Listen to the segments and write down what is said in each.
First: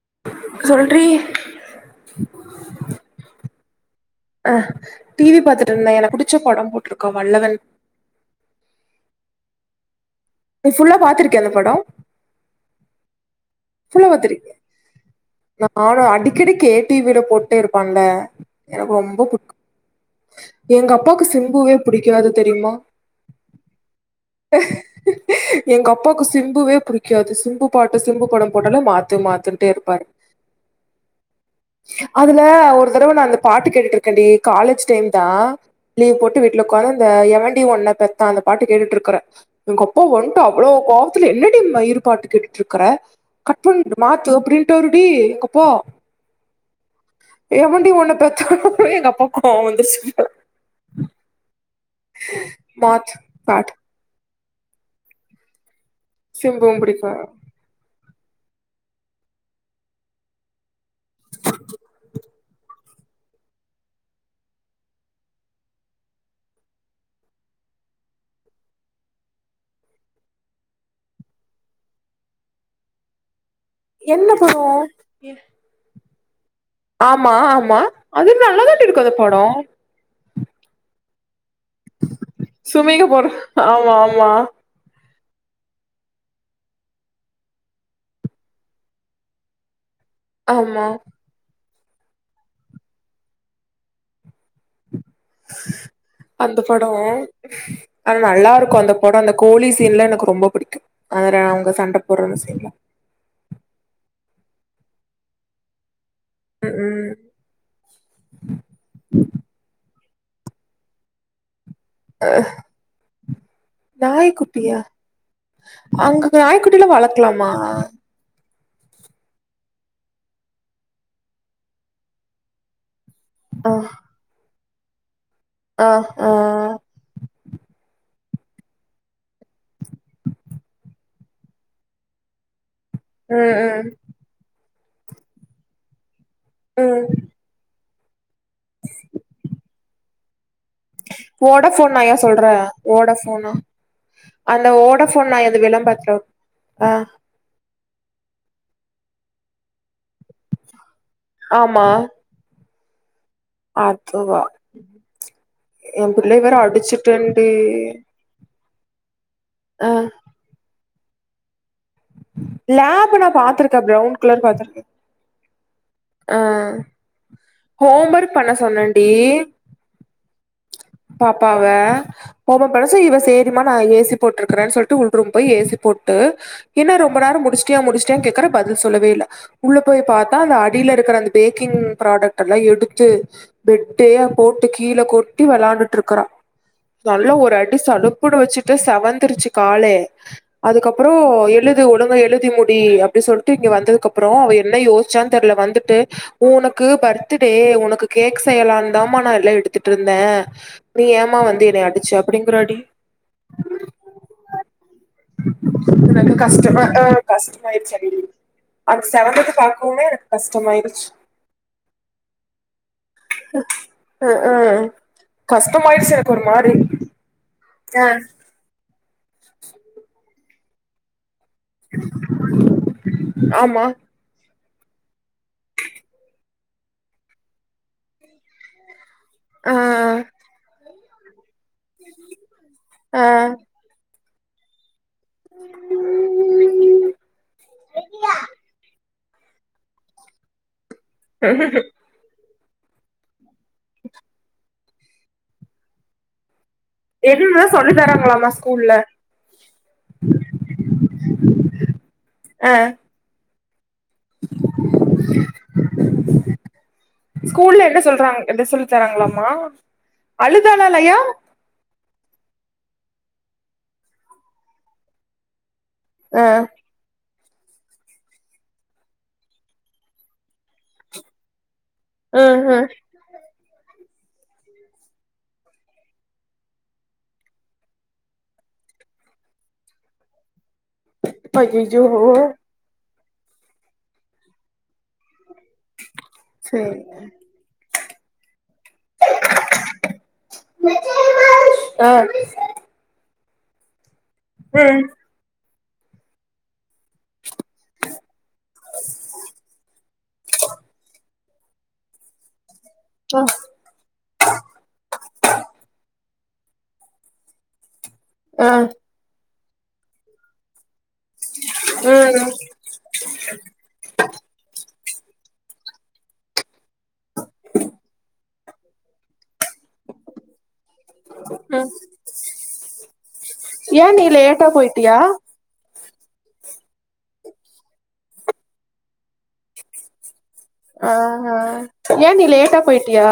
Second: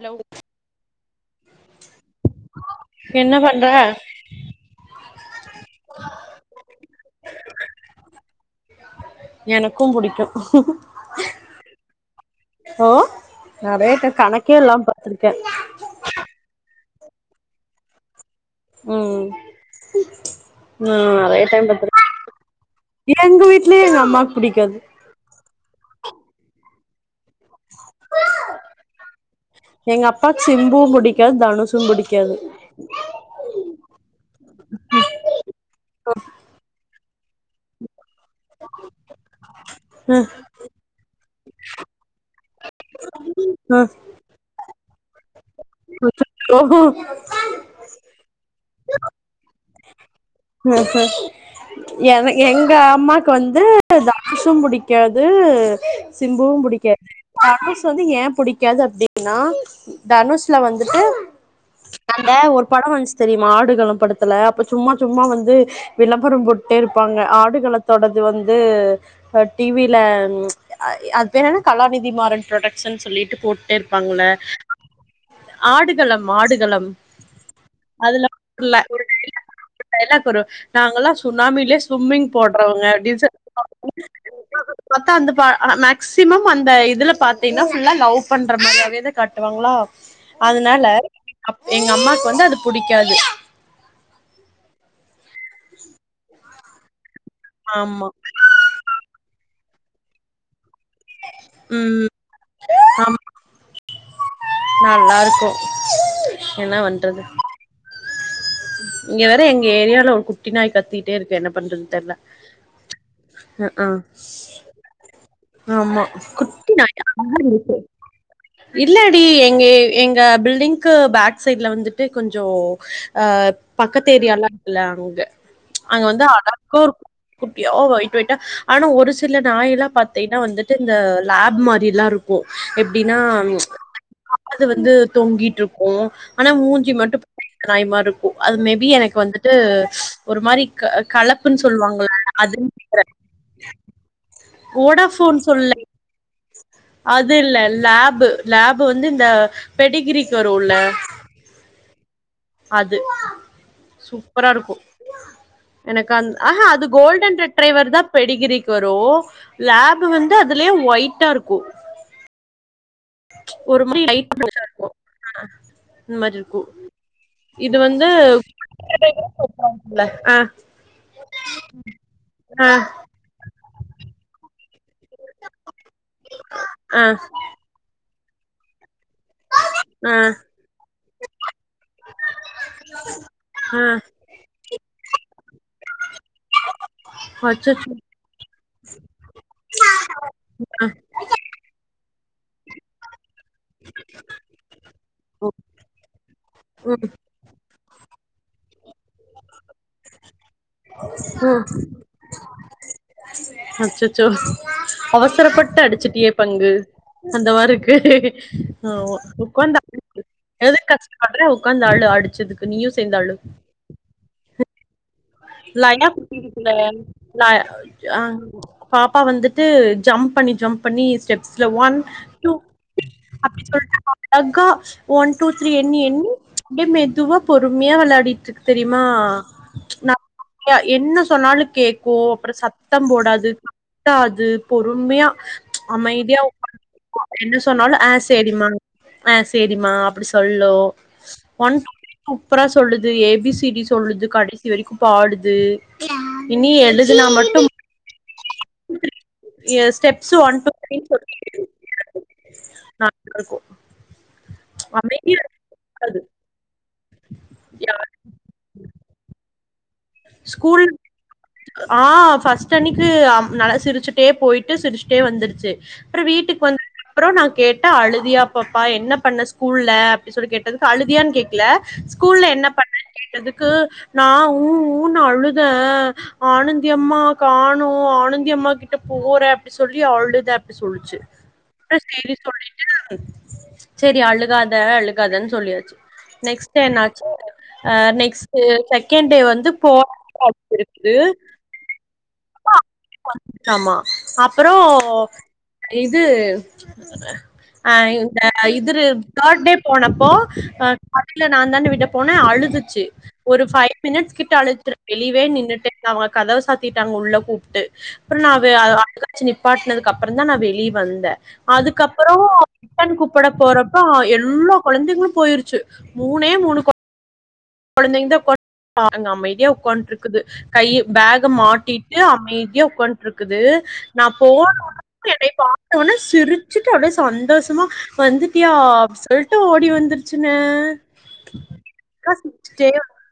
Hello சொல்றி [unintelligible] அஹ் TV பாத்துட்டு இருந்தேன் எனக்கு புடிச்ச படம் போட்டிருந்தான் வல்லவன் க்கும் புடிக்கும் நீ ஃபுல்லா பா்த்திருக்கேய்யா அந்த படம் ஓ நெறைய அவ்ளோ டைம் பாத்திரு கணக்கே இல்லாம பாத்திருக்கே நானும் அடிக்கடி கே டிவில போட்டே இருப்பான்ல எனக்கு ரொம்ப உம் புடிக்கு எங்க ஆஹ அப்பாக்கு நெறைய டைம் சிம்புவே பாத்து இருக்கேன் புடிக்காது தெரியுமா எங்க வீட்லயும் எங்க அம்மாக்கு புடிக்காது எங்க அப்பாவுக்கு சிம்புவே புடிக்காது சிம்பு பாட்டு சிம்பு படம் போட்டாலும் மாத்து மாத்து சொல்லிட்டே எங்க இருப்பாரு அப்பாக்கு சிம்புவு புடிக்காது தனுஷு புடிக்காது அதுல ஒரு தடவை நான் அந்த பாட்டு கேட்டுட்டு இருக் இருக்கேன்டி காலேஜ் டைம் தான் லீவ் போட்டு வீட்டுல உட்காந்து அ அந்த எவண்டி ஒண்ண பெத்தான் அந்த பாட்டு கேட்டுட்டு இருக்கறேன் எங்கப்பா வன்ட்டு அவ்ளோ கோவம் அப்படி என்னடி மயிறு பாட்டு கேட்டுட்டு இருக்கற அ கட்பண்ணு மாத்து அப்டினு விட்டாருடி எங்க அப்பா எவண்டி உன பெத் அப்பவே எங்க அப்பாக்கு கோபம் வந்திருச்சு ஹம்ஹ என எங்க மாத்து அம்மாக்கு வந்து காட்டு தனு சும் புடிக்காது சிம்பும் புடிக்காது தனுஷ் வந்து ஏ புடிக்காது அப்படின்னா தனுஷ்ல வந்துட்டு இந்த ஒரு படம் வந்துச்சு தெரியுமா ஆடுகளம் படத்துல அப்ப சும்மா சும் சும்மா வந்து விளம்பரம் போட்டே இருப்பாங்க ஆடுகள தொடது வந்து டிவியில ச்சு அது பேர் என்ன கலாநிதி மாறன் ப்ரொடக்ஷன் சொல்லிட்டு போட்டு என்ன படோம் களம் ஆமா ஆமா அது நல்ல தான்டி இருக்கும் அந்த படோம் டயலாக் வரும் நாங்கல்லாம் சு ஃபேமிலிலே சும்மிங் போடுறவங்க சுமிக அப்படின்னு சொ படம் ஆமா ஆமா [unintelligible] அக்கா அந்த ப மேக்ஸிமம் அந்த இதுல பாத்தீன்னா ஃபுல்லா லவ் பண்ற மாரியாவே தா காட்டுவாங்களா அதனால ஆமா எங்க அம்மாக்கு வந்து அது புடிக்காது அந்த படோ ஆமா அது நல்லாருக்கு அந்த படம் அந்த கோழி இதெல்லா எனக்கு ரொம்ப புடிக்கு அதல அவங்க சண்ட ம் போட்ற சீன்லா ஆமா நல்லா இருக்கும் என்ன உம் வண்றது [inaudible] இங்க வேற எங்க ஏரியால குட்டி நாய் கத்திட்டேயிருக்கு என்ன பண்றது தெர்ல ஆ ஆ நாய்க்குட்டியா அங்க நாய்குட்டிலா வளக்கலாமா இல்லடி எங்க எங்க பில்டிங்க்கு பேக் சைட்ல வந்துட்டு கொஞ்சோ ஆ பக்கத் ஏரியாவுல ல அங்க ஆ அங்க வந்து ஆ அழகா ஒரு குட்டியா ஒய்ட் ட்டா ஆனா ஒரு சில நாயெல்லா பத் தீன்னா வந்துட்டு இந்த லேப் மாரிலா இருக்கு எப்டின்னா ம் ம் இது வந்து தொங்கிட்டு இருக்கோ ஆனா மூஞ்சி ம் மட்டு [unintelligible] இருக்கு ஒ அது மேபி எனக்கு வந்துட்டு ஒரு மாரிக் ஓடோஃபோன் நாயா சொல்ற ஓடஃபோனா அந்த ஓடஃபோன் வோடாஃபோன் நாய் அது சொல்ல விளம்பரத்துல [unintelligible] ஆ அது இல்ல லேபு லேபு வந்து இந்த பெடிகிரிக்கு வருல்ல ஆமா அது அதுவா சூப்பராருக்கும் எ எனக்கு அந் பிள்ளைய வேற ஆஹா அது கோல்டன் அடிச்சுட்டேன்டி ரெட்ரைவர் தா பெடிகிரிக் [unintelligible] ஆ லேபு வந்து அதுலயே ஒய் ட்டா இருக்கு லேபு நா பாத்துருக்க ப்ரௌன் கலர் பிளெஷ்ஷா பாத்துருக்க இருக்கும். இந்த மாரி இருக்கு இது வந்து ஒர்க் பண்ண சொன்னேன்டி ஆஹ் பாப்பாவ அ, பண்ண சொன்னா இவ சேரி நானா ஏசி போட்டுருக்குறன்னு சொல்ட்டு உள் ரூம் போய் ஏசி போட் ட்டு என்ன ரொம்ப அ, நேரம் முடிச்சிட்டியா முடிச் கியான் கேக்குற பதில் சொல்லவே இல்ல உள்ள போய் பாத்தா அந்த அடியில இருக்குற அந்த பேக்கிங் ஃப்ராடெக்ட் எல்லா எடுத்து அ, பெட்டேயே போட்டு கீழ கொட் ட்டி வெளான்ட்டு இருக்குறா நல்லா ஒரு அடி அச்சச்சோ! சலுப்புனு வெச்சு ப்படே செவந்துருச்சு காலே அதுக்கப் அப்புறம் எழுது ஒலுங்கா எழுதி முடி அப்டி சொல்ட்டு இங்க வந்ததுக்கு அப்புறம் அவ என்ன யோசிச்சான்னு தெர்ல வந்துட்டு உனக்கு பர்த்டே ஒன் உனக்கு கேக் செய்யலாந்தாமா நா இதுலா எடுத்துட்டுருந் இந்த இப்டி ஏமா ம். வந்து என்னைய அடிச்ச அப்டிங்குறாடி அச்சச்சோ அவசரப்பட்டு அடிச்சிட்டியே பங்கு அந்த மாரி இருக்கு கஷ்டமாயிருச்சடி ஆஹ் அது ஆஹ் செவந்தது உக்காந்து பாக்கவுமே ஆ எனக்கு எது கஷ்டமாயிருச்சு கஷ்டப்படுற உக்காந்து அளு அடிச்சதுக்கு நீயு சேந்து அளு ஆஹ லனா குட்டி இருக்கு ல இல்ல ஆஹ பாப்பா வந்துட்டு ஜம்ப் பண்ணி ஜம்ப் பண்ணி ஸ்டெப்ஸ் இத ஒன் டூ ஆமா அப்பிசொல்டு அழகா ஒன் டூ த்ரீ எண்ணி எண்ணி அப்டியே மெதுவா பொறுமையா வெளாடிட்டு இருக்கு தெரியுமா ஆ நா என்ன சொன்னாலு கேக்கு அப்புறம் சத்தம் போடாது ஆ கத்தாது து போ ருமையா அமைதியா என்ன சொன்னாலு ஆஹ் சேரிமா ஆஹ் செரிமா அப்டி சொல்லு ஒன் டு சுப்புரா சொல்லுது ஏபிசி சிபி சொல்லுது கடைசி இதுவரைக்கு பாடுது இனி எழுதுனா என்னன்னா மட்டும் சொல்லி தராங்களாமா ஸ்கூல்ல எ ஸ்டெப்ஸ் ஒன் டூ த்ரீ சொல்லி ஆ ந [inaudible] இருக்கு அமைத் [inaudible] த்து ஸ்கூல்ல என்ன சொல்றாங்க எத சொல்லி தராங்களாமா ஸ்கூல் அழுதாலாலயா ஆ ஃபர்ஸ்ட் அன்னிக்கு அம் நல்லா சிரிச்சுட்டே போயி்ட்டு சிரிச்சுட்டே வந்துடுச்சு அப்றோ ஆ வீட்டுக்கு வந்த அப்றோ நா கேட்டா அழுதியாப்பப்பா என்ன பண்ண ஸ்கூல்ல அப்டின் சொல்லி கேட்டதுக்கு அழுதியான்னு கேக்கல ஆ ஸ்கூல்ல என்ன ஆ பண்ணன்னு கேட்டதுக்கு ந உ ன்னு அழுத ஆனந்தி அம்மா காணு ஆனந்தி அம்மாக்கிட்ட போற அப்டி சொல்லி அழுதே சொல்லிச்சு அப்றோ அய்யய்யோ சேரி சொல்லிட்டு செரி அழுகாத அழுகாதன்னு சொல்லியாச்சு நெக்ஸ்ட்டு என்னாச்சு சேரிங்க அ நெக்ஸ்ட் செகண்ட் டே வந்து போ [inaudible] இருக்குது ஆ பா ஆமா அப்புறோ ம் இது ஆஹ் இந்த இதுரு தேர்ட் டே போனப்போ அ விடல நான்தானே விட போன அழுதுக் ச்சி ஒரு ஃபைவ் மினிட்ஸ் கிட் வெளியவே நின்னுட்டுருக்கா அவங்க கதவ சாத்திட்டாங்க உள்ள கூப்ட்டு அப்புறா நா வே ஆ [inaudible] பாட்டனதுக்கு அப்புறோ தா நா வெளியே வந் ந்த அதுக்கப்புறோ ம் ரிட்டன் கூப்புட போறப்ப எ எல்லா கொழந்தைங்களு போயிருச்சு மூனே மூணு கொழ கொழந்தைங்க தா [inaudible] அமைதியா உட்காண்ட்ருக்குது கை பேக் ம் மாட்டிட்டு அமைதியா உட்காண்ட்ருக்குது ஏன் நா நீ லேட்டா போன போயிட்டியா உடனே என்னை பாக் த்தோண சிரிச்சுட்டு அப்டியே சந்தோஷமா வந்துட்டியா அப்டி சொல்லிட்டு ஓடி வந்துருச்சு. ஆஹ்ஹ் ஏன் நீ லேட்டா போ சிரிச்சுட்டே போயிட்டியா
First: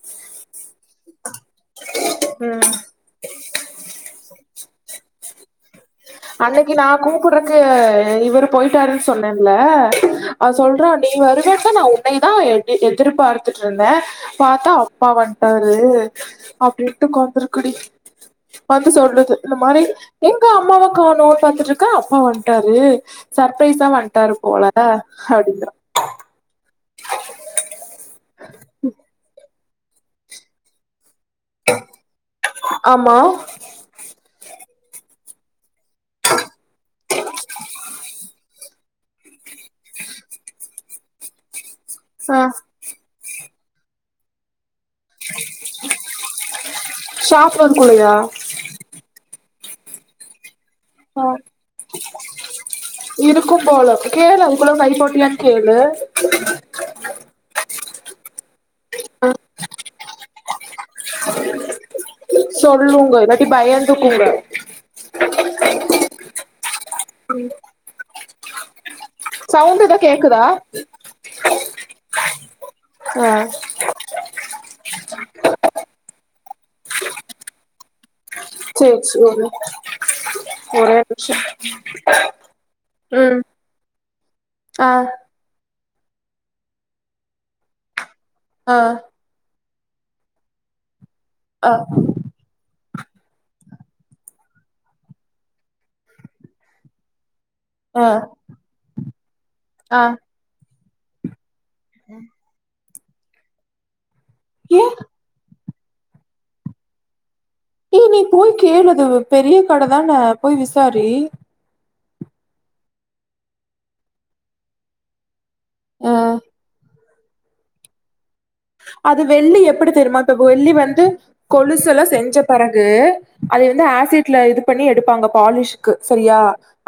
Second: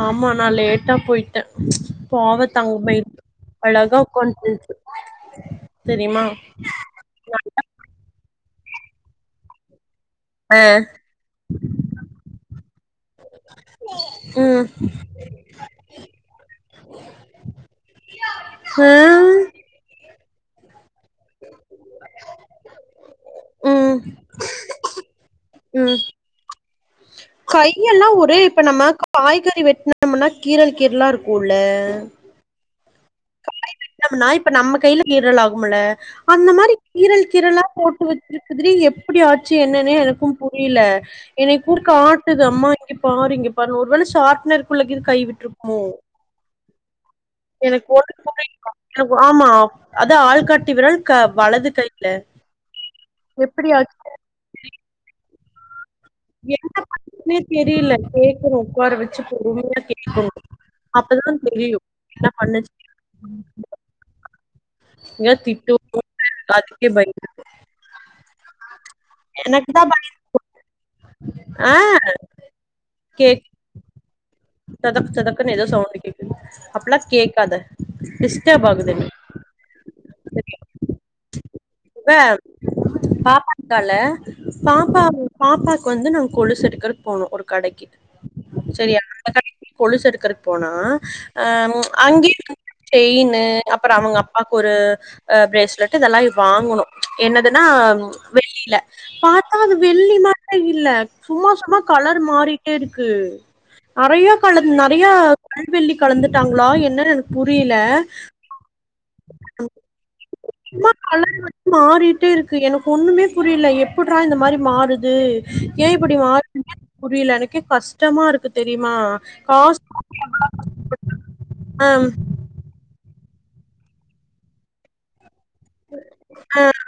ஆமா நான் லேட்டா போயி ட்டேன் ப்ச் பாவ ம் தங்கமயில் அழகா கொண்டு [unintelligible] அன்னைக்கு நான் கூப்படுருக்கு இவரு போயிட்டாருன்னு சொன்னேன்ல அவ சொல்றான் நீ வருவேட்ட நான் உன்னைதான் எ எதிர்பார்த்துட்டு இருந்தேன் ம் பார்த்தா அப்பா வந்துட்டாரு அப்படின்ட்டு கொந்தருக்குடி ஆ வந்து சொல்லுது இந்த மாரி எங்க அம்மா காணும் பாத்துட்டு இருக்கேன் அப்பா வந்துட்டாரு சர்ப்ரைஸா ம் வந்ட்டாரு போல அப்டிங்கறான் ம். நம்மனா கீரல் கீரலாம் இருக் கூள்ள ஆமா காய் வெட்டனும்னா இப்ப நம்ம கையில கீரல் ஆகும்ல அந்த மாரி கீரல் கீரளா போட்டு வச்சிருக்குதுடி எப்டி ஆச்சு என்னன்னே எனக்கும் புரியல எனக் ருக்கு ஆட்டுது ஆ அம்மா இங்க பாருங்க இங் [unintelligible] ஒரு வேளை ஷார்ப்னர் புள்ளைக்கு இது கைவிட்டுருக்குமோ ஷாப் எனக்கு அதுக்குள்ளயா ஒண் [unintelligible] ஆமா அத ஆள்கட் ஆ இருக்கும் எப்டி போள ஆச்சு கேளு அது குள கை போட்டியானு கேலு என்ன பண்ணனுனே தெரியல கேக்குது உக்காரவெச்சு பொறுமையா தான் கேட்கணும் அப்பதான் தெரியும் சொல்லுங்க இல்லாட்டி பயந்துக்குங்க [unintelligible] [unintelligible] சவுண்ட் எதா கேக்குதா ஆஹ் கேக் ஆ சதக் சதக்குன்னு ஏதோ சவுண்ட கேக்கு அப்பல்லாம் கேட்காத டிஸ்டர்ப் ஆகுது சேரி சேரி ஒரே அடி ஒரே நிமிஷம் இவ ம் பாப்பா இருக்கால ஆ பாப்பா பாப்பா க்கு வந்து நாங்க கொலுசு எடுக்கிறக்கு போனோ ஒரு கடைக்கு ஆ சரி [unintelligible] கொலுசு எடுக்கறக்கு போனா அ ஆ அங்கயே [inaudible] செயினு அப்பறோ அவங்க அப்பாக்கு ஒரு அ பிரேஸ்லெட் இதெல்லா வாங்குனோ என்னுது னா ஆ பாத்தா அது ஆ வெள்ளி மாதிரியே இல்ல சும்மா சுத்தமா கலர் மாறிட்டே இருக் கு நெறையா கலர் ஏ நெறையா கல்வெள்ளி கலந்துட்டாங்களா என்னனு இல்ல நீ போய் கேளு அது பெரிய கடதானே போய் விசாரி மாறிிட்டே இருக்கு எனக்கு ஒண்ணுமே புரியல எப்பிடறா இந்த மாரி மாறுது ஏன் ஆ இப்பிடி மாறுது புரியல எனக்கே கஷ்டமா இருக்குது அது வெள்ளி எப்பிடி தெரியுமா இப்ப வெள்ளி வந்து ஆ கொலுசுலா செஞ்ச பெறகு அத வந்து ஆசிட்ல இது பண்ணி எடுப்பாங்க பாலிஷ்க்கு சரியா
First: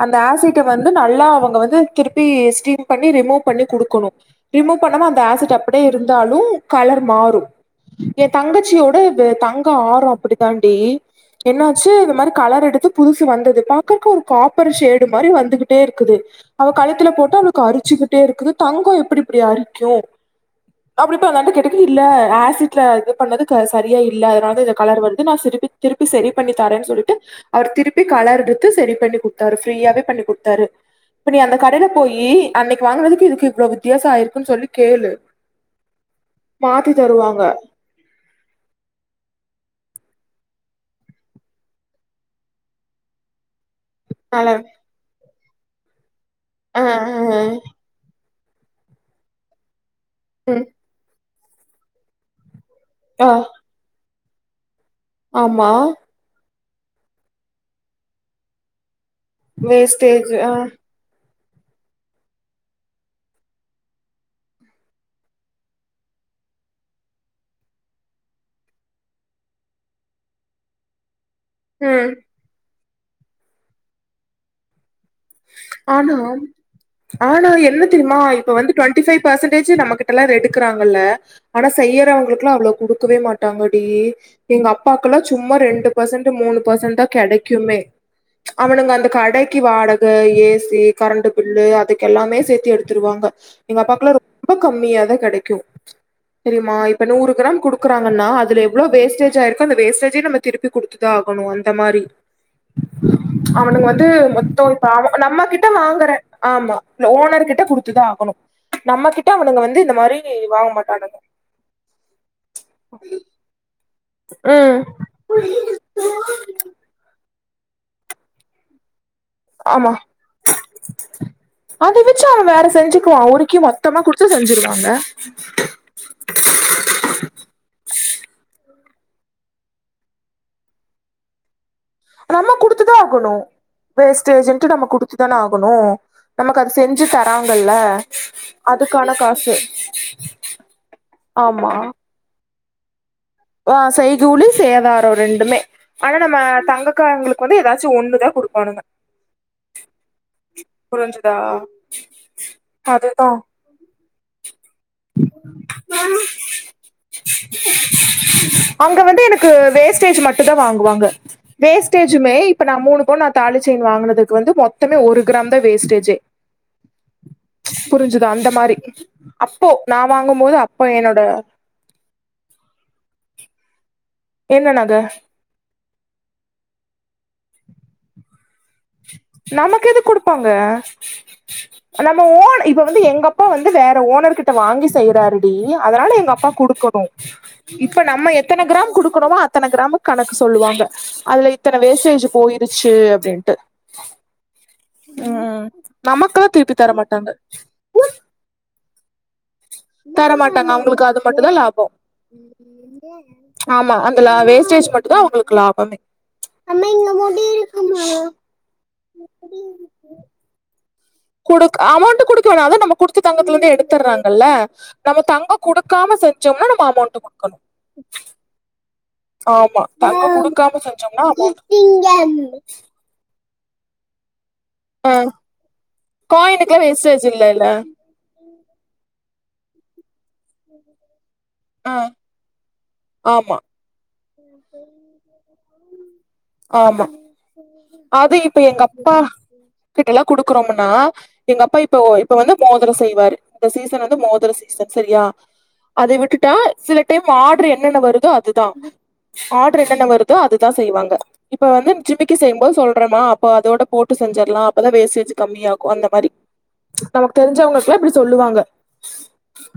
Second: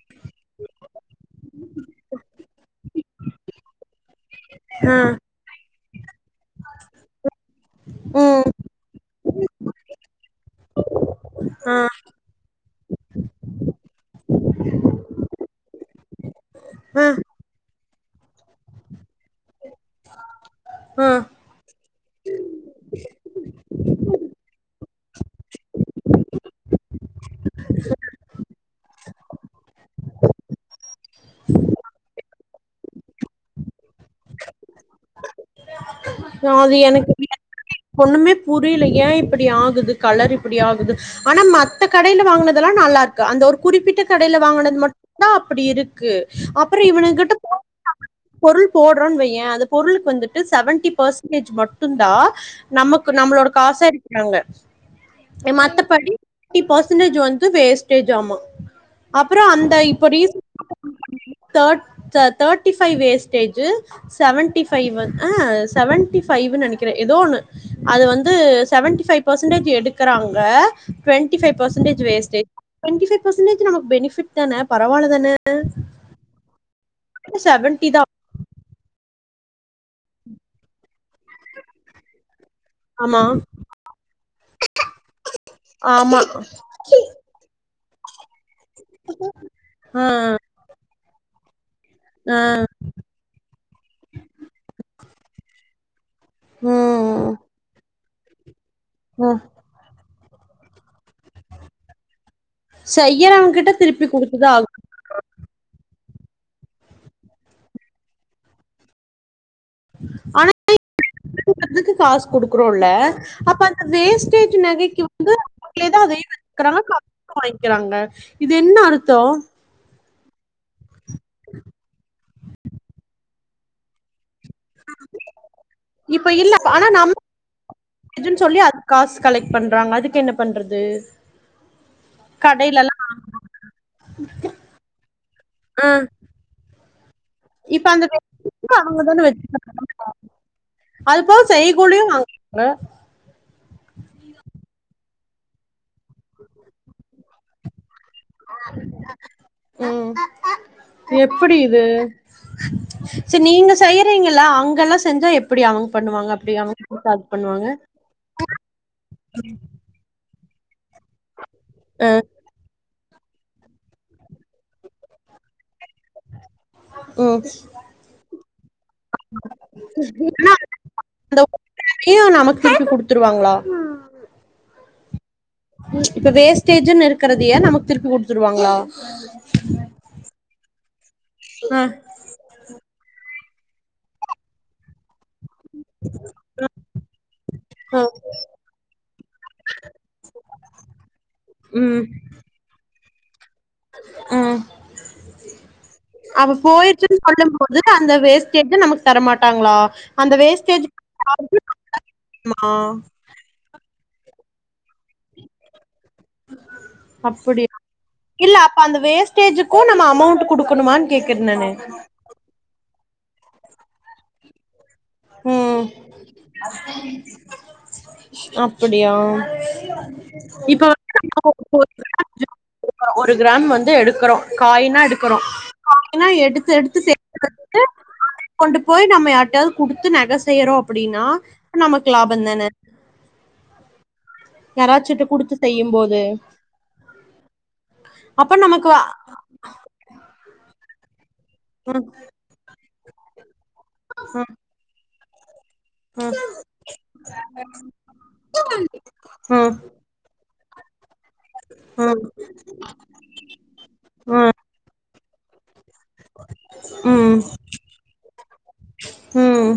அந்த ஆசிட்ட வந்து நல்லா அவுங்க வந்து திருப்பி ஸ்டீம் பண்ணி ரிமூவ் பண்ணி குடுக்கணும் ரிமூவ் ஆ பண்ணாமா அந்த ஆசிட்டப் அப்பிடியே இருந்தாலும் கலர் மாறும் என் ம் தங்கச்சியோட தங்க ஆறம் அப்பிடி தாண்டி ஆ என்னாச்சு இந்த மாரி கலர் எடுத்து புதுசு வந்தது பாக்கறக்கு ஒரு காப்பர் ஷேடு மாரி வந்துக்கிட்டே இருக்குது அவ ஆ கழுத்துல போட்டு அவுளுக்கு அரிச்சுக்கிட்டு ட்டே இருக்குது தங்கம் எப்பிடி இப்பிடி அரிக் [unintelligible] ஆ அப்பிடி இப்ப வந்து கேட்டுக்குரியா ஆசிட்டல இது பண்ணது சரியா இல்ல அதனாலதா இதுல கலர் வருது நா திருப்பி திருப்பி செரி பண்ணி தரேன்னு சொல்லிட்டு அவர் திருப்பி கலர் எடுத்து செரி பண்ணி குடுத்தாரு ஃப்ரீயாவே பண்ணி குடுத்தாரு இப்ப நீ அந்த கடையில போயி அன்னிக்கு வாங்கறதுக்கு இதுக்கு இவ்வளவு வித்தியாசம் ஆயிருக்குன்னு சொல்லி கேளு அது மாத்தி எனக்கு தருவாங்க ஒண்ணுமே புரியல ஏன் இப்பிடி ஆகுது கலர் இப் அப்பிடி ஆகுது ஆனா மத்த கடையில வாங்கினதெல்லாம் நல்லா இருக்கு அந்த ஒரு குறிப்பிட்ட கடையில கலர் வாங்கினது மட்டும்தான் ப்புடி இருக்கு அப்புறோ ஆ ஆ இவனுங்கிட்ட ஆ. [inaudible] பொருள் போடுறோ வையன் அந்த பொருளுக்கு வந்துட்டு ம் செவன்டிபெர்சன் பர்சன்டேஜ் மட்டும்தான் நமக்கு ஆ நம்மளோட காசா நாங்க என் ஆமா மத்த படி தேட்டி பர்சன்டேஜ் வந்து வேஸ்டேஜ் ஆமா அப்புறம் அந்த இப்ப வேஸ்டேஜ் ரீச் ஆ தே thirty five wastage seventy five வந்து ஆஹ செவன்டி ஃபைவ் நினைக்கிறேன் ஏதோ ஓன்னு அது வந்து செவன்டி ஃபைவ் பெர்சன்டேஜ் எடுக்கிறாங்க டுவன்டி டுவன்டி ஃபைவ் பெர்சன்டேஜ் ம் வேஸ்டேஜ் டுவண்டி ஃபைவ் பெர்சன்டேஜ் நமக் பெனிபிட் தான பரவால்ல தான ஆமாம் ஆனா என்ன செவன்டி தா தெரியுமா இப்ப வந்து டுவெண்டி ஃபைவ் பெர்சன்டேஜ் நம்ம கிட்ட எடுக்கிறாங்கள ஆனா செய்யறவங்களுக்கு அவ்வளவு கொடுக்கவே ஆமா மாட்டாங்க டி எங்க அப்பாக்கெல்லாம் சும்மா ரெண்டு ஆமா பர்சன்ட் மூணு பெர்சன்ட் தான் கிடைக்குமே அவனுங்க அந்த கடைக்கு வாடக ஆ அ ஏசி கரண்ட் பில்லு அதுக்கு எல்லாமே ஆ சேர்த்து எடுத்துருவாங்க எங்க அப்பாக்கெல்லாம் ரொம்ப கம்மியாதான் கிடைக்கும் சரிமா இப்ப நூறு ம் கிராம் கொடு க்கறாங்கன்னா அதுல எவ்ளோ வேஸ்டேஜ் ம் ஆயிருக்கு அந்த வேஸ்டேஜ் நம்ம திருப்பி கொடுத்துதான் ஆகணும் அந்த மாரி செய்யறவங்க கிட்ட அவனுங்க வந்து திருப்பி கொடுத்து தான் ஆகணும் [unintelligible] நம்ம கிட்ட வாங்கற ஆமா ஓனர் கிட்ட கொடுத்து தான் ஆகணும் நம்ம கிட்ட அவனுங்க வந்து இந்த மாரி ஆனா வாங்க மாட்டானுங்க [unintelligible] காசு குடுக்குறோம்ல அப்ப அந்த வேஸ்டேஜ் ம் நகைக்கு வந்து அவங்களே தான் அதையும் வச்சுக்கிறாங்க காசு வாங்கிக்கிறாங்க இது என்ன அர் ஆமா அதை வச்சு அவன் வேற செஞ்சுக்குவான் உருக் கி மொத்தமா குடுத்து செஞ்சிருவாங்க இப்ப இல்ல ஆனா நாம துன்னு சொல்லி காசு கலெக்ட் பண்றாங்க அதுக்கு என்ன பண்றது நம்ம குடுத்து தா கடையிலல்லா ஆகணு வேஸ்டேஜுன்டு நம்ம கொடுத்து தானே ஆகணு நமக்கு அது செஞ் சு தராங்கல்ல இப்ப அந்த அவங்க அதுக்கான தான காசு வச்சிருக்காங்க ஆமா க ஆ செய்கூலி சேதாரொ ரெண்டுமே ஆனா நம்ம தங்க காரங்களுக்கு வந்து எதா ச்சு ஒன்னு தா குடுப்பானுங்க ம் புரிஞ்சுதா எப்படி இது அதுதா யறீங்களா அங் கல்லாம் செஞ்சா எப்டி அவங்க பண்ணுவாங்க அப்டி அவங்கட குடுத்தாலு அவங்க வந்து எனக்கு வேஸ்டேஜ் மட்டு தா வாங்குவாங்க வேஸ்டேஜுமே இப்ப நா மூணு போ நா தாலிச்சைன் வாங்குனதுக்கு வந்து மொத்தமே ஒரு கிராம் தா வேஸ்டே ஜு ம் புரிஞ்சுதா அந்த மாரி அப்போ நா வாங்கும்போது அப்போ என்னோட அந்த ஒரு வேலையும் நமக்கு திருப்பி குடுத்துருவாங்களா என்ன நக இப்ப வேஸ்டேஜுன் இருக் கறதையே நமக்கு திருப்பி குடுத்துருவாங்களா நமக்கு எது கொடுப்பாங்க ஆ நம்ம ஓன் இப்பொ வந்து எங்க அப்பா வந்து வேற ஓனர் கிட்ட வாங்கி செய்றாரு பீ அதனால எங்க அப்பா கொடுக்கணு இப்ப ஆ நம்ம எத்தன கிராம் கொடுக்கணமோ அத்தன கிராம்கு கணக்கு சொல்லுவாங்க அதுல இத்தன ம் வேஸ்டேஜ் இருக் ச்சு அப்டின்ட்டு ம் அவ நமக்கெல்லாம் திருப்பி தர போயிருச்சுனு சொல்லும் போது அந்த வேஸ்டேஜ் நமக்கு தரமாட்டாங்களா அந்த தரமாட்டாங்க வேஸ்டேஜ் அவுங்குளுக்கு அது மட்டு தா லாபோ மா ஆமா அன் இதுல வேஸ்டேஜ் மட்டு தா அவுங்குளுக்கு லாபமே அம்மா இங்க முடி அப்டியா இருக்குமா இல்ல அப்ப அந்த வேஸ்டேஜ்கு நம்ம அமௌண்ட் குடுக்கணுமான் குடுக் அமௌண்ட் குடுக்க வேணா அது நமக்கு குடுத்த தங்கத்துல இருந்து எடுத்தறாங்கல்ல நம்ம தங்கொ ம் குடுக்காம செஞ்சோம்னா நம்ம அமௌண்ட் குடுக்கனு அப்படியா ஆமா தங்கோ குடுக்காம இப்ப செஞ்சோம்னா அமெளண்ட் குடுக்கனு வந்து ஒரு கிராம் வந்து எடுக்குறோ காய்னா எடுக்குறோ காய்னா எடுத்து காயினுக்குலா எடுத்து வேஸ்டேஜ் சேத்து இல்லல்ல வச்சு கொண்டு போய் நம்ம யார்ட்டயாது குடுத்து நக செய்றோ அப்டினா அ ஆ நமக்கு லாபோந் தான ஆமா யாராச்சிட்ட குடுத்து செய்யும் போது ஆமா அது அப்ப இப்ப எங்க நமக்கு அப்பா கிட்டலா குடுக்குறோமுன் டா எங்க அப்பா இப்போ ம் இப்ப வந்து மோத் அதூ செய்வாரு இந்த சீசன் வந்து மோதிர சீசன் சேரியா அதை விட்டுட்டா சில டைம் ஆர்ட்ரு என்னென்ன வருதோ அது தா ம் ம் ஆர்டரு என்னென்ன வருதோ அது தா செய்வாங்க இப்ப வந்து ஜிமிக்கி ம் செய்யும் போது சொல்றேமா அப்போ அதோட போட்டு செஞ்சிட்லா அப்போ அதோட வேஸ்டேஜ் கம்மியாக் கோ அந்த மாரி நமக்கு ம் தெரிஞ்சவங்களுக்குல்லா இப்புடி சொல்லுவாங்க ம் ம்